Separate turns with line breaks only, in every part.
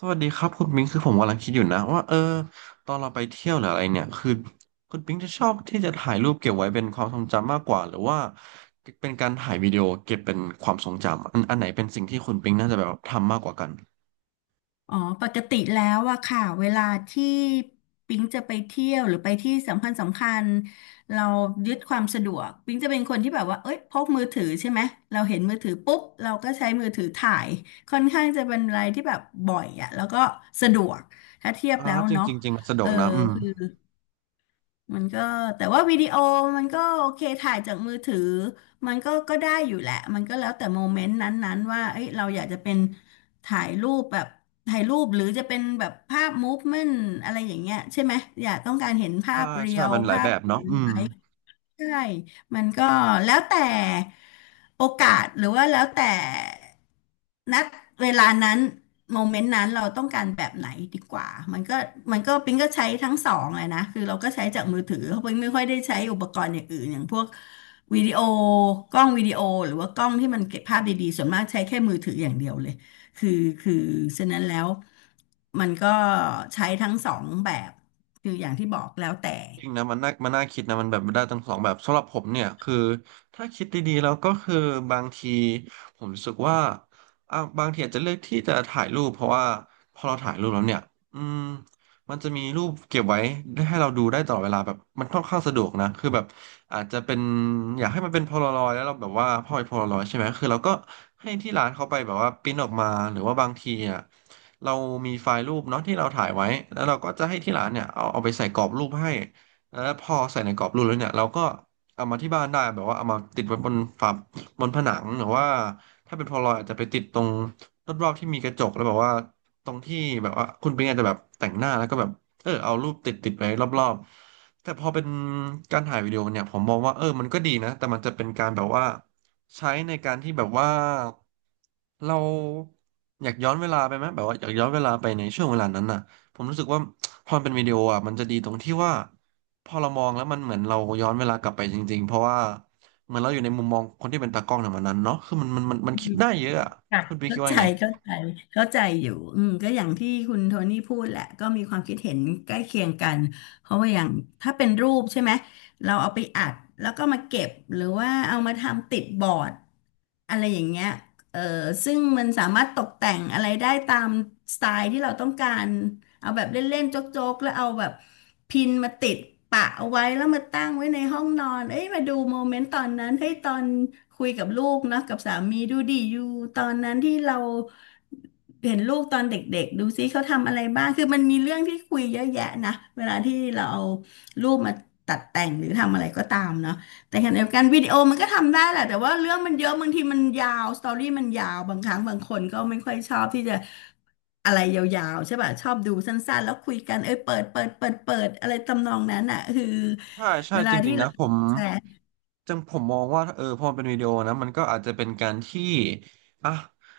สวัสดีครับคุณปิงคือผมกำลังคิดอยู่นะว่าตอนเราไปเที่ยวหรืออะไรเนี่ยคือคุณปิงจะชอบที่จะถ่ายรูปเก็บไว้เป็นความทรงจำมากกว่าหรือว่าเป็นการถ่ายวิดีโอเก็บเป็นความทรงจำอันไหนเป็นสิ่งที่คุณปิงน่าจะแบบทำมากกว่ากัน
อ๋อปกติแล้วอะค่ะเวลาที่ปิ๊งจะไปเที่ยวหรือไปที่สำคัญสำคัญเรายึดความสะดวกปิ๊งจะเป็นคนที่แบบว่าเอ้ยพกมือถือใช่ไหมเราเห็นมือถือปุ๊บเราก็ใช้มือถือถ่ายค่อนข้างจะเป็นอะไรที่แบบบ่อยอะแล้วก็สะดวกถ้าเทียบแล้ว
จริง
เนาะ
จริงจริงมันสะด
เอ
วก
อ
นะอืม
มันก็แต่ว่าวิดีโอมันก็โอเคถ่ายจากมือถือมันก็ได้อยู่แหละมันก็แล้วแต่โมเมนต์นั้นๆว่าเอ้ยเราอยากจะเป็นถ่ายรูปแบบถ่ายรูปหรือจะเป็นแบบภาพมูฟเมนต์อะไรอย่างเงี้ยใช่ไหมอยากต้องการเห็นภา
ใช่
พเรี
ใช่
ยว
มันหลาย
ภา
แบ
พ
บเนาะอืม
ใช่ มันก็แล้วแต่โอกาสหรือว่าแล้วแต่นัดเวลานั้นโมเมนต์นั้นเราต้องการแบบไหนดีกว่ามันก็มันก็ปิงก็ใช้ทั้งสองเลยนะคือเราก็ใช้จากมือถือเพราะปิงไม่ค่อยได้ใช้อุปกรณ์อย่างอื่นอย่างพวกวิดีโอกล้องวิดีโอหรือว่ากล้องที่มันเก็บภาพดีๆส่วนมากใช้แค่มือถืออย่างเดียวเลยคือคือฉะนั้นแล้วมันก็ใช้ทั้งสองแบบคืออย่างที่บอกแล้วแต่
จริงนะมันน่าคิดนะมันแบบได้ทั้งสองแบบสำหรับผมเนี่ยคือถ้าคิดดีๆแล้วก็คือบางทีผมรู้สึกว่าอ่ะบางทีอาจจะเลือกที่จะถ่ายรูปเพราะว่าพอเราถ่ายรูปแล้วเนี่ยอืมมันจะมีรูปเก็บไว้ได้ให้เราดูได้ตลอดเวลาแบบมันค่อนข้างสะดวกนะคือแบบอาจจะเป็นอยากให้มันเป็นโพลารอยแล้วเราแบบว่าพอเป็นโพลารอยใช่ไหมคือเราก็ให้ที่ร้านเขาไปแบบว่าปริ้นออกมาหรือว่าบางทีอ่ะเรามีไฟล์รูปเนาะที่เราถ่ายไว้แล้วเราก็จะให้ที่ร้านเนี่ยเอาไปใส่กรอบรูปให้ พอใส่ในกรอบรูปแล้วเนี่ยเราก็เอามาที่บ้านได้แบบว่าเอามาติดไว้บนฝาบนผนังหรือว่าถ้าเป็นพอลรอยอาจจะไปติดตรงรอบๆที่มีกระจกแล้วแบบว่าตรงที่แบบว่าคุณเป็นไงจจะแบบแต่งหน้าแล้วก็แบบเอารูปติดไว้รอบๆแต่พอเป็นการถ่ายวิดีโอเนี่ยผมมองว่ามันก็ดีนะแต่มันจะเป็นการแบบว่าใช้ในการที่แบบว่าเราอยากย้อนเวลาไปไหมแบบว่าอยากย้อนเวลาไปในช่วงเวลานั้นน่ะผมรู้สึกว่าพอมันเป็นวิดีโออ่ะมันจะดีตรงที่ว่า พอเรามองแล้วมันเหมือนเราย้อนเวลากลับไปจริงๆ เพราะว่าเหมือนเราอยู่ในมุมมองคนที่เป็นตากล้องในวันนั้นเนาะคือมันคิดได้เยอะอะ
ค่ะ
คุณพี่คิ
เข้า
ดว่า
ใจ
ไง
เข้าใจเข้าใจอยู่อืมก็อย่างที่คุณโทนี่พูดแหละก็มีความคิดเห็นใกล้เคียงกันเพราะว่าอย่างถ้าเป็นรูปใช่ไหมเราเอาไปอัดแล้วก็มาเก็บหรือว่าเอามาทำติดบอร์ด อะไรอย่างเงี้ยเออซึ่งมันสามารถตกแต่งอะไรได้ตามสไตล์ที่เราต้องการเอาแบบเล่นๆโจ๊กๆแล้วเอาแบบพินมาติดปะเอาไว้แล้วมาตั้งไว้ในห้องนอนเอ้ยมาดูโมเมนต์ตอนนั้นเฮ้ยตอนคุยกับลูกเนาะกับสามีดูดิอยู่ตอนนั้นที่เราเห็นลูกตอนเด็กๆดูซิเขาทำอะไรบ้างคือมันมีเรื่องที่คุยเยอะแยะนะเวลาที่เราเอารูปมาตัดแต่งหรือทำอะไรก็ตามเนาะ แต่ขณะเดียวกันวิดีโอมันก็ทำได้แหละแต่ว่าเรื่องมันเยอะบางทีมันยาวสตอรี่มันยาวบางครั้งบางคนก็ไม่ค่อยชอบที่จะอะไรยาวๆใช่ป่ะชอบดูสั้นๆแล้วคุยกันเอ้ยเปิดอะไรทำนองนั้นอ่ะคือ
ใช่
เว
ใช่จ
ลาที่
ริงๆ
เรา
นะผม
แชร์
จังผมมองว่าพอมันเป็นวิดีโอนะมันก็อาจจะเป็นการที่อ่ะ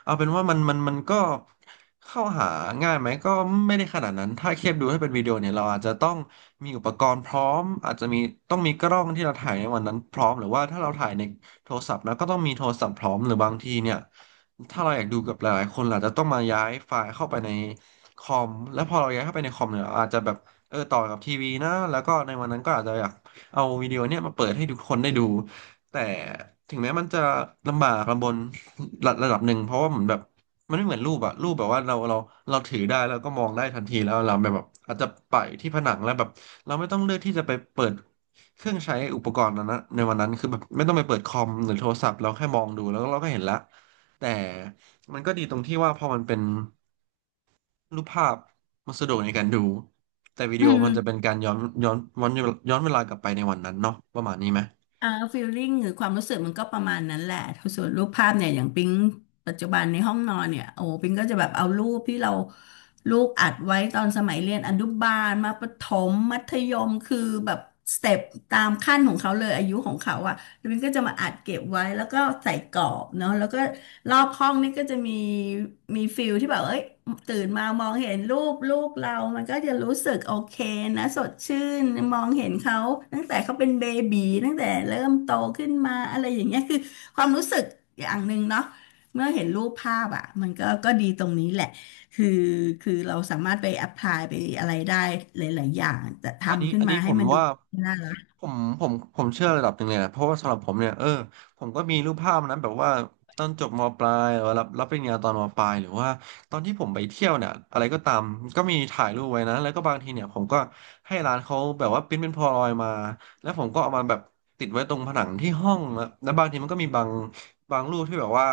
เอาเป็นว่ามันก็เข้าหาง่ายไหมก็ไม่ได้ขนาดนั้นถ้าเทียบดูให้เป็นวิดีโอเนี่ยเราอาจจะต้องมีอุปกรณ์พร้อมอาจจะมีต้องมีกล้องที่เราถ่ายในวันนั้นพร้อมหรือว่าถ้าเราถ่ายในโทรศัพท์นะก็ต้องมีโทรศัพท์พร้อมหรือบางทีเนี่ยถ้าเราอยากดูกับหลายๆคนเราอาจจะต้องมาย้ายไฟล์เข้าไปในคอมแล้วพอเราย้ายเข้าไปในคอมเนี่ยเราอาจจะแบบต่อกับทีวีนะแล้วก็ในวันนั้นก็อาจจะอยาก เอาวิดีโอเนี่ยมาเปิดให้ทุกคนได้ดูแต่ถึงแม้มันจะลำบากลำบนระดับหนึ่งเพราะว่าเหมือนแบบมันไม่เหมือนรูปอะรูปแบบว่าเราถือได้แล้วก็มองได้ทันทีแล้วเราแบบอาจจะไปที่ผนังแล้วแบบเราไม่ต้องเลือกที่จะไปเปิดเครื่องใช้อุปกรณ์นั้นนะในวันนั้นคือแบบไม่ต้องไปเปิดคอมหรือโทรศัพท์เราแค่มองดูแล้วเราก็เห็นละแต่มันก็ดีตรงที่ว่าพอมันเป็น รูปภาพมันสะดวกในการดูแต่วิ
อื
ดีโอ
ม
มันจะเป็นการย้อนย้อนย้อนเวลากลับไปในวันนั้นเนาะประมาณนี้ไหม
อ่าฟีลลิ่งหรือความรู้สึกมันก็ประมาณนั้นแหละส่วนรูปภาพเนี่ยอย่างปิ๊งปัจจุบันในห้องนอนเนี่ยโอ้ปิ๊งก็จะแบบเอารูปที่เราลูกอัดไว้ตอนสมัยเรียนอนุบาลมาประถมมัธยมคือแบบสเต็ปตามขั้นของเขาเลยอายุของเขาอ่ะแล้วปิ๊งก็จะมาอัดเก็บไว้แล้วก็ใส่กรอบเนาะแล้วก็รอบห้องนี่ก็จะมี มีฟิลที่แบบเอ้ยตื่นมามองเห็นรูปลูกเรา มันก็จะรู้สึกโอเคนะสดชื่นมองเห็นเขาตั้งแต่เขาเป็นเบบีตั้งแต่เริ่มโตขึ้นมาอะไรอย่างเงี้ยคือความรู้สึกอย่างหนึ่งเนาะเมื่อเห็นรูปภาพอ่ะมันก็ดีตรงนี้แหละคือคือเราสามารถไปแอพพลายไปอะไรได้หลายๆอย่างแต่ทำขึ้น
อันนี้
มา
ผ
ให้
ม
มันดู
ว่า
น่ารัก
ผมผมเชื่อระดับหนึ่งเลยนะเพราะว่าสำหรับผมเนี่ยผมก็มีรูปภาพนั้นแบบว่าตอนจบมปลายหรือว่ารับปริญญาตอนมปลายหรือว่าตอนที่ผมไปเที่ยวเนี่ยอะไรก็ตามก็มีถ่ายรูปไว้นะแล้วก็บางทีเนี่ยผมก็ให้ร้านเขาแบบว่าพิมพ์เป็นโพลารอยด์มาแล้วผมก็เอามาแบบติดไว้ตรงผนังที่ห้องแล้วแล้วบางทีมันก็มีบาง บางรูปที่แบบว่า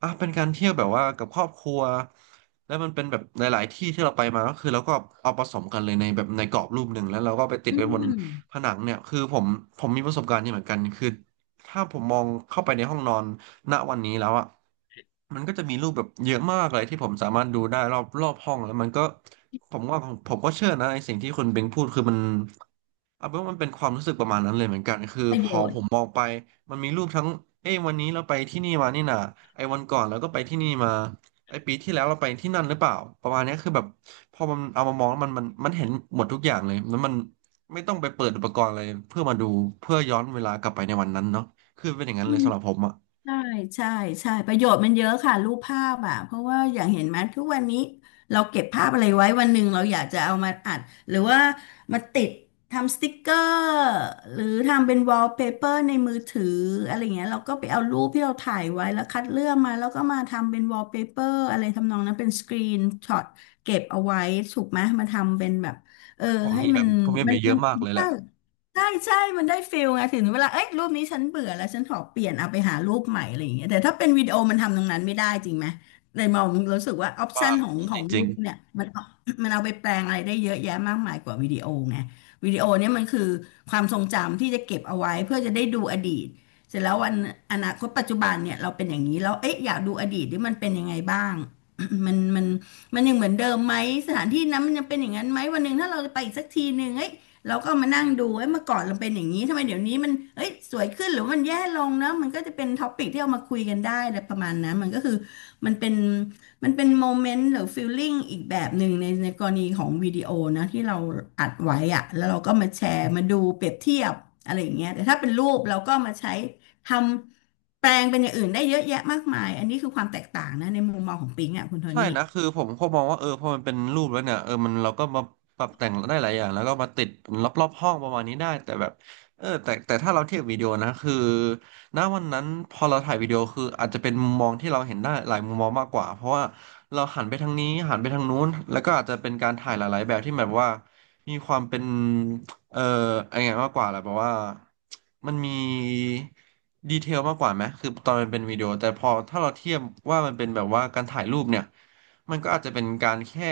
อ่ะเป็นการเที่ยวแบบว่ากับครอบครัวแล้วมันเป็นแบบหลายๆ ที่ที่เราไปมาก็คือเราก็เอาผสมกันเลยในแบบในกรอบรูปหนึ่งแล้วเราก็ไปติด
อื
ไว้บนผ
ม
นังเนี่ยคือผมมีประสบการณ์นี้เหมือนกันคือถ้าผมมองเข้าไปในห้องนอนณวันนี้แล้วอ่ะมันก็จะมีรูปแบบเยอะมากเลยที่ผมสามารถดูได้รอบห้องแล้วมันก็ผมว่าผมก็เชื่อนะในสิ่งที่คุณเบงพูดคือมัน อ่ะเพราวมันเป็นความรู้สึกประมาณนั้นเลยเหมือนกันคือ
ประ
พ
โย
อ
ช
ผ
น์
มมองไปมันมีรูปทั้งเอ้ยวันนี้เราไปที่นี่มานี่นะไอ้วันก่อนเราก็ไปที่นี่มาไอ้ปีที่แล้วเราไปที่นั่นหรือเปล่าประมาณเนี้ยคือแบบพอมันเอามามองแล้วมันเห็นหมดทุกอย่างเลยแล้วมันไม่ต้องไปเปิดอุปกรณ์อะไรเพื่อมาดูเพื่อย้อนเวลากลับไปในวันนั้นเนาะคือเป็นอย่างนั้น
อื
เลย
ม
สำหรับผมอ่ะ
ใช่ใช่ใช่ประโยชน์มันเยอะค่ะรูปภาพอ่ะเพราะว่าอย่างเห็นไหมทุกวันนี้เราเก็บภาพอะไรไว้วันหนึ่งเราอยากจะเอามาอัดหรือว่ามาติดทำสติกเกอร์หรือทำเป็นวอลเปเปอร์ในมือถืออะไรเงี้ยเราก็ไปเอารูปที่เราถ่ายไว้แล้วคัดเลือกมาแล้วก็มาทำเป็นวอลเปเปอร์อะไรทำนองนั้นเป็นสกรีนช็อตเก็บเอาไว้ถูกไหมมาทำเป็นแบบเออ
ผม
ให้
มีแบ
มัน
บผมมี
มั
แบ
น
บเย
มั
อะ
น
มากเลยแหละ
ใช่ มันได้ฟิลไงถึงเวลาเอ้ยรูปนี้ฉันเบื่อแล้วฉันขอเปลี่ยนเอาไปหารูปใหม่อะไรอย่างเงี้ยแต่ถ้าเป็นวิดีโอมันทำตรงนั้นไม่ได้จริงไหมเลยมองรู้สึกว่าออปชั
ว่า
นของ
จริ
รู
ง
ปเนี่ยมันเอาไปแปลงอะไรได้เยอะแยะมากมายกว่าวิดีโอไงวิดีโอเนี่ยมันคือความทรงจำที่จะเก็บเอาไว้เพื่อจะได้ดูอดีตเสร็จแล้ววันอนาคตปัจจุบันเนี่ยเราเป็นอย่างนี้แล้วเอ๊ะอยากดูอดีตที่มันเป็นยังไงบ้าง มันมันมันยังเหมือนเดิมไหมสถานที่นั้นมันยังเป็นอย่างนั้นไหมวันหนึ่งถ้าเราไปอีกสักทีหนึ่งเอ้ย เราก็มานั่งดูเอ้ยเมื่อก่อนเราเป็นอย่างนี้ทำไมเดี๋ยวนี้มันเอ้ยสวยขึ้นหรือมันแย่ลงเนอะมันก็จะเป็นท็อปิกที่เอามาคุยกันได้อะไรประมาณนั้นมันก็คือมันเป็นมันเป็นโมเมนต์หรือฟีลลิ่งอีกแบบหนึ่งในกรณีของวิดีโอนะที่เราอัดไว้อะแล้วเราก็มาแชร์มาดูเปรียบเทียบอะไรอย่างเงี้ยแต่ถ้าเป็นรูปเราก็มาใช้ทำแปลงเป็นอย่างอื่นได้เยอะแยะมากมายอันนี้คือความแตกต่างนะในมุมมองของปิงอ่ะคุณโท
ใช่
นี่
นะคือผมก็มองว่าเออพอมันเป็นรูปแล้วเนี่ยเออมันเราก็มาปรับแต่งได้หลายอย่างแล้วก็มาติดรอบๆห้องประมาณนี้ได้แต่แบบเออแต่ถ้าเราเทียบวิดีโอนะคือณวันนั้นพอเราถ่ายวิดีโอคืออาจจะเป็นมุมมองที่เราเห็นได้หลายมุมมองมากกว่าเพราะว่าเราหันไปทางนี้หันไปทางนู้นแล้วก็อาจจะเป็นการถ่ายหลายๆแบบที่แบบว่ามีความเป็น เอ่อไอ้ไงมากกว่าแหละเพราะว่ามันมีดีเทลมากกว่าไหมคือตอนมันเป็นวิดีโอแต่พอถ้าเราเทียบว่ามันเป็นแบบว่าการถ่ายรูปเนี่ยมันก็อาจจะเป็นการแค่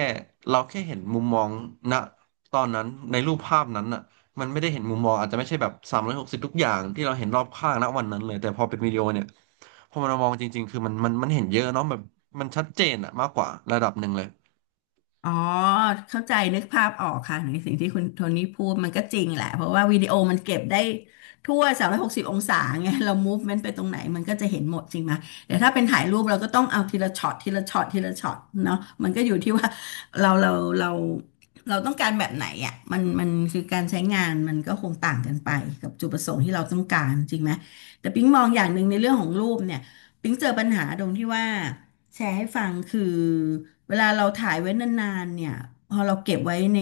เราแค่เห็นมุมมองณตอนนั้นในรูปภาพนั้นอ่ะมันไม่ได้เห็นมุมมองอาจจะไม่ใช่แบบ360ทุกอย่างที่เราเห็นรอบข้างณวันนั้นเลยแต่พอเป็นวิดีโอเนี่ยพอมันมามองจริงๆคือมันเห็นเยอะเนาะแบบมันชัดเจนอะมากกว่าระดับหนึ่งเลย
อ๋อเข้าใจนึกภาพออกค่ะในสิ่งที่คุณโทนี่พูดมันก็จริงแหละเพราะว่าวิดีโอมันเก็บได้ทั่ว360อยหกสิบองศาไงเรามูฟเมนต์ไปตรงไหนมันก็จะเห็นหมดจริงไหมแต่ถ้าเป็นถ่ายรูปเราก็ต้องเอาทีละช็อตทีละช็อตทีละช็อตเนาะมันก็อยู่ที่ว่าเราเราเราเราต้องการแบบไหนอ่ะมันคือการใช้งานมันก็คงต่างกันไปกับจุดประสงค์ที่เราต้องการจริงไหมแต่ปิ๊งมองอย่างหนึ่งในเรื่องของรูปเนี่ยปิ๊งเจอปัญหาตรงที่ว่าแชร์ให้ฟังคือ เวลาเราถ่ายไว้นานๆเนี่ยพอเราเก็บไว้ใน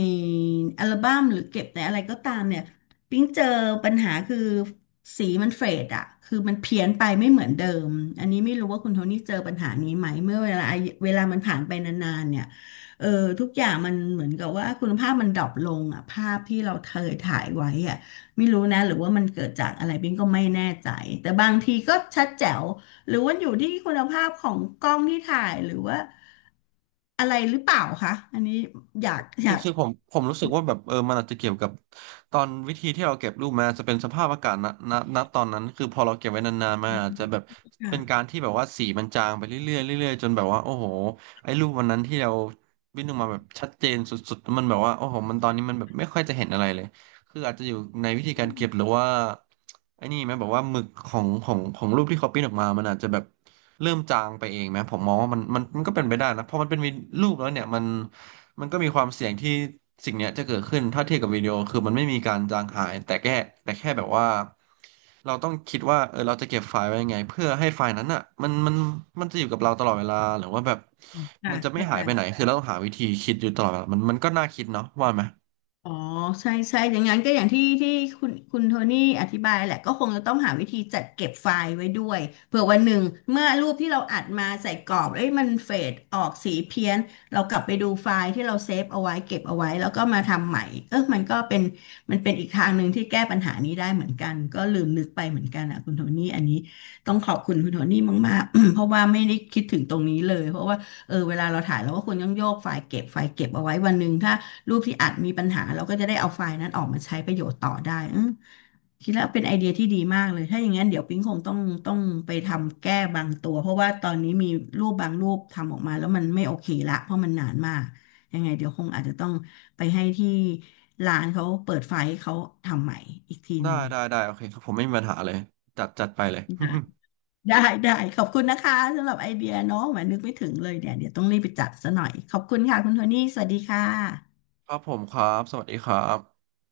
อัลบั้มหรือเก็บในอะไรก็ตามเนี่ยปิ๊งเจอปัญหาคือสีมันเฟดอะคือมันเพี้ยนไปไม่เหมือนเดิมอันนี้ไม่รู้ว่าคุณโทนี่เจอปัญหานี้ไหมเมื่อเวลามันผ่านไปนานๆเนี่ยเออทุกอย่างมันเหมือนกับว่าคุณภาพมันดรอปลงอะภาพที่เราเคยถ่ายไว้อะ ไม่รู้นะหรือว่ามันเกิดจากอะไรบิงก็ไม่แน่ใจแต่บางทีก็ชัดแจ๋วหรือว่าอยู่ที่คุณภาพของกล้องที่ถ่ายหรือว่าอะไรหรือเปล่าคะอันนี้อยากอ
คือ
ยาก
คือผมรู้สึกว่าแบบเออมันอาจจะเกี่ยวกับตอนวิธีที่เราเก็บรูปมาอาจจะเป็นสภาพอากาศณตอนนั้นคือพอเราเก็บไว้นานๆมาอาจจะแบบเป็นการที่แบบว่าสีมันจางไปเรื่อยๆเรื่อยๆจนแบบว่าโอ้โหไอ้รูปวันนั้นที่เราวิ่งออกมาแบบชัดเจนสุดๆมันแบบว่าโอ้โหมันตอนนี้มันแบบไม่ค่อยจะเห็นอะไรเลย คืออาจจะอยู่ในวิธีการเก็บหรือว่าไอ้นี่ไหมบอกว่าหมึกของรูปที่เขาปิ้นออกมามันอาจจะแบบเริ่มจางไปเองไหมผมมองว่ามันก็เป็นไปได้นะเพราะมันเป็นวิรูปแล้วเนี่ยมันก็มีความเสี่ยงที่สิ่งเนี้ยจะเกิดขึ้นถ้าเทียบกับวิดีโอคือมันไม่มีการจางหายแต่แค่แบบว่าเราต้องคิดว่าเออเราจะเก็บไฟล์ไว้ยังไงเพื่อให้ไฟล์นั้นอ่ะมันจะอยู่กับเราตลอดเวลาหรือว่าแบบ
อ่ะ
มันจะไม่
เข้า
หา
ใจ
ยไปไหนคือเราต้องหาวิธีคิดอยู่ตลอดเวลามันก็น่าคิดเนาะว่าไหม
อ๋อใช่ใช่อย่างนั้นก็อย่างที่คุณโทนี่อธิบายแหละก็คงจะต้องหาวิธีจัดเก็บไฟล์ไว้ด้วยเผื่อวันหนึ่งเมื่อรูปที่เราอัดมาใส่กรอบเอ้ยมันเฟดออกสีเพี้ยนเรากลับไปดูไฟล์ที่เราเซฟเอาไว้เก็บเอาไว้แล้วก็มาทำใหม่เออมันก็เป็นอีกทางหนึ่งที่แก้ปัญหานี้ได้เหมือนกันก็ลืมนึกไปเหมือนกันอ่ะคุณโทนี่อันนี้ต้องขอบคุณคุณโทนี่มากๆ เพราะว่าไม่ได้คิดถึงตรงนี้เลยเพราะว่าเออเวลาเราถ่ายเราก็ควรต้องโยกไฟล์เก็บไฟล์เก็บเอาไว้วันหนึ่งถ้า รูปที่อัดมีปัญหาเราก็จะได้เอาไฟล์นั้นออกมาใช้ประโยชน์ต่อได้อืมคิดแล้วเป็นไอเดียที่ดีมากเลยถ้าอย่างนั้นเดี๋ยวปิ๊งคงต้องไปทำแก้บางตัวเพราะว่าตอนนี้มีรูปบางรูปทำออกมาแล้วมันไม่โอเคละเพราะมันนานมากยังไงเดี๋ยวคงอาจจะต้องไปให้ที่ร้านเขาเปิดไฟล์ให้เขาทำใหม่อีกทีห
ได้
นึ่ง
ได้ได้โอเคครับผมไม่มีปัญหาเลยจัดไปเลย
นะ ได้ได้ขอบคุณนะคะสำหรับไอเดียเนาะแหมนึกไม่ถึงเลยเนี่ยเดี๋ยวต้องรีบไปจัดซะหน่อยขอบคุณค่ะคุณโทนี่สวัสดีค่ะ
ครับผมครับสวัสดีครับ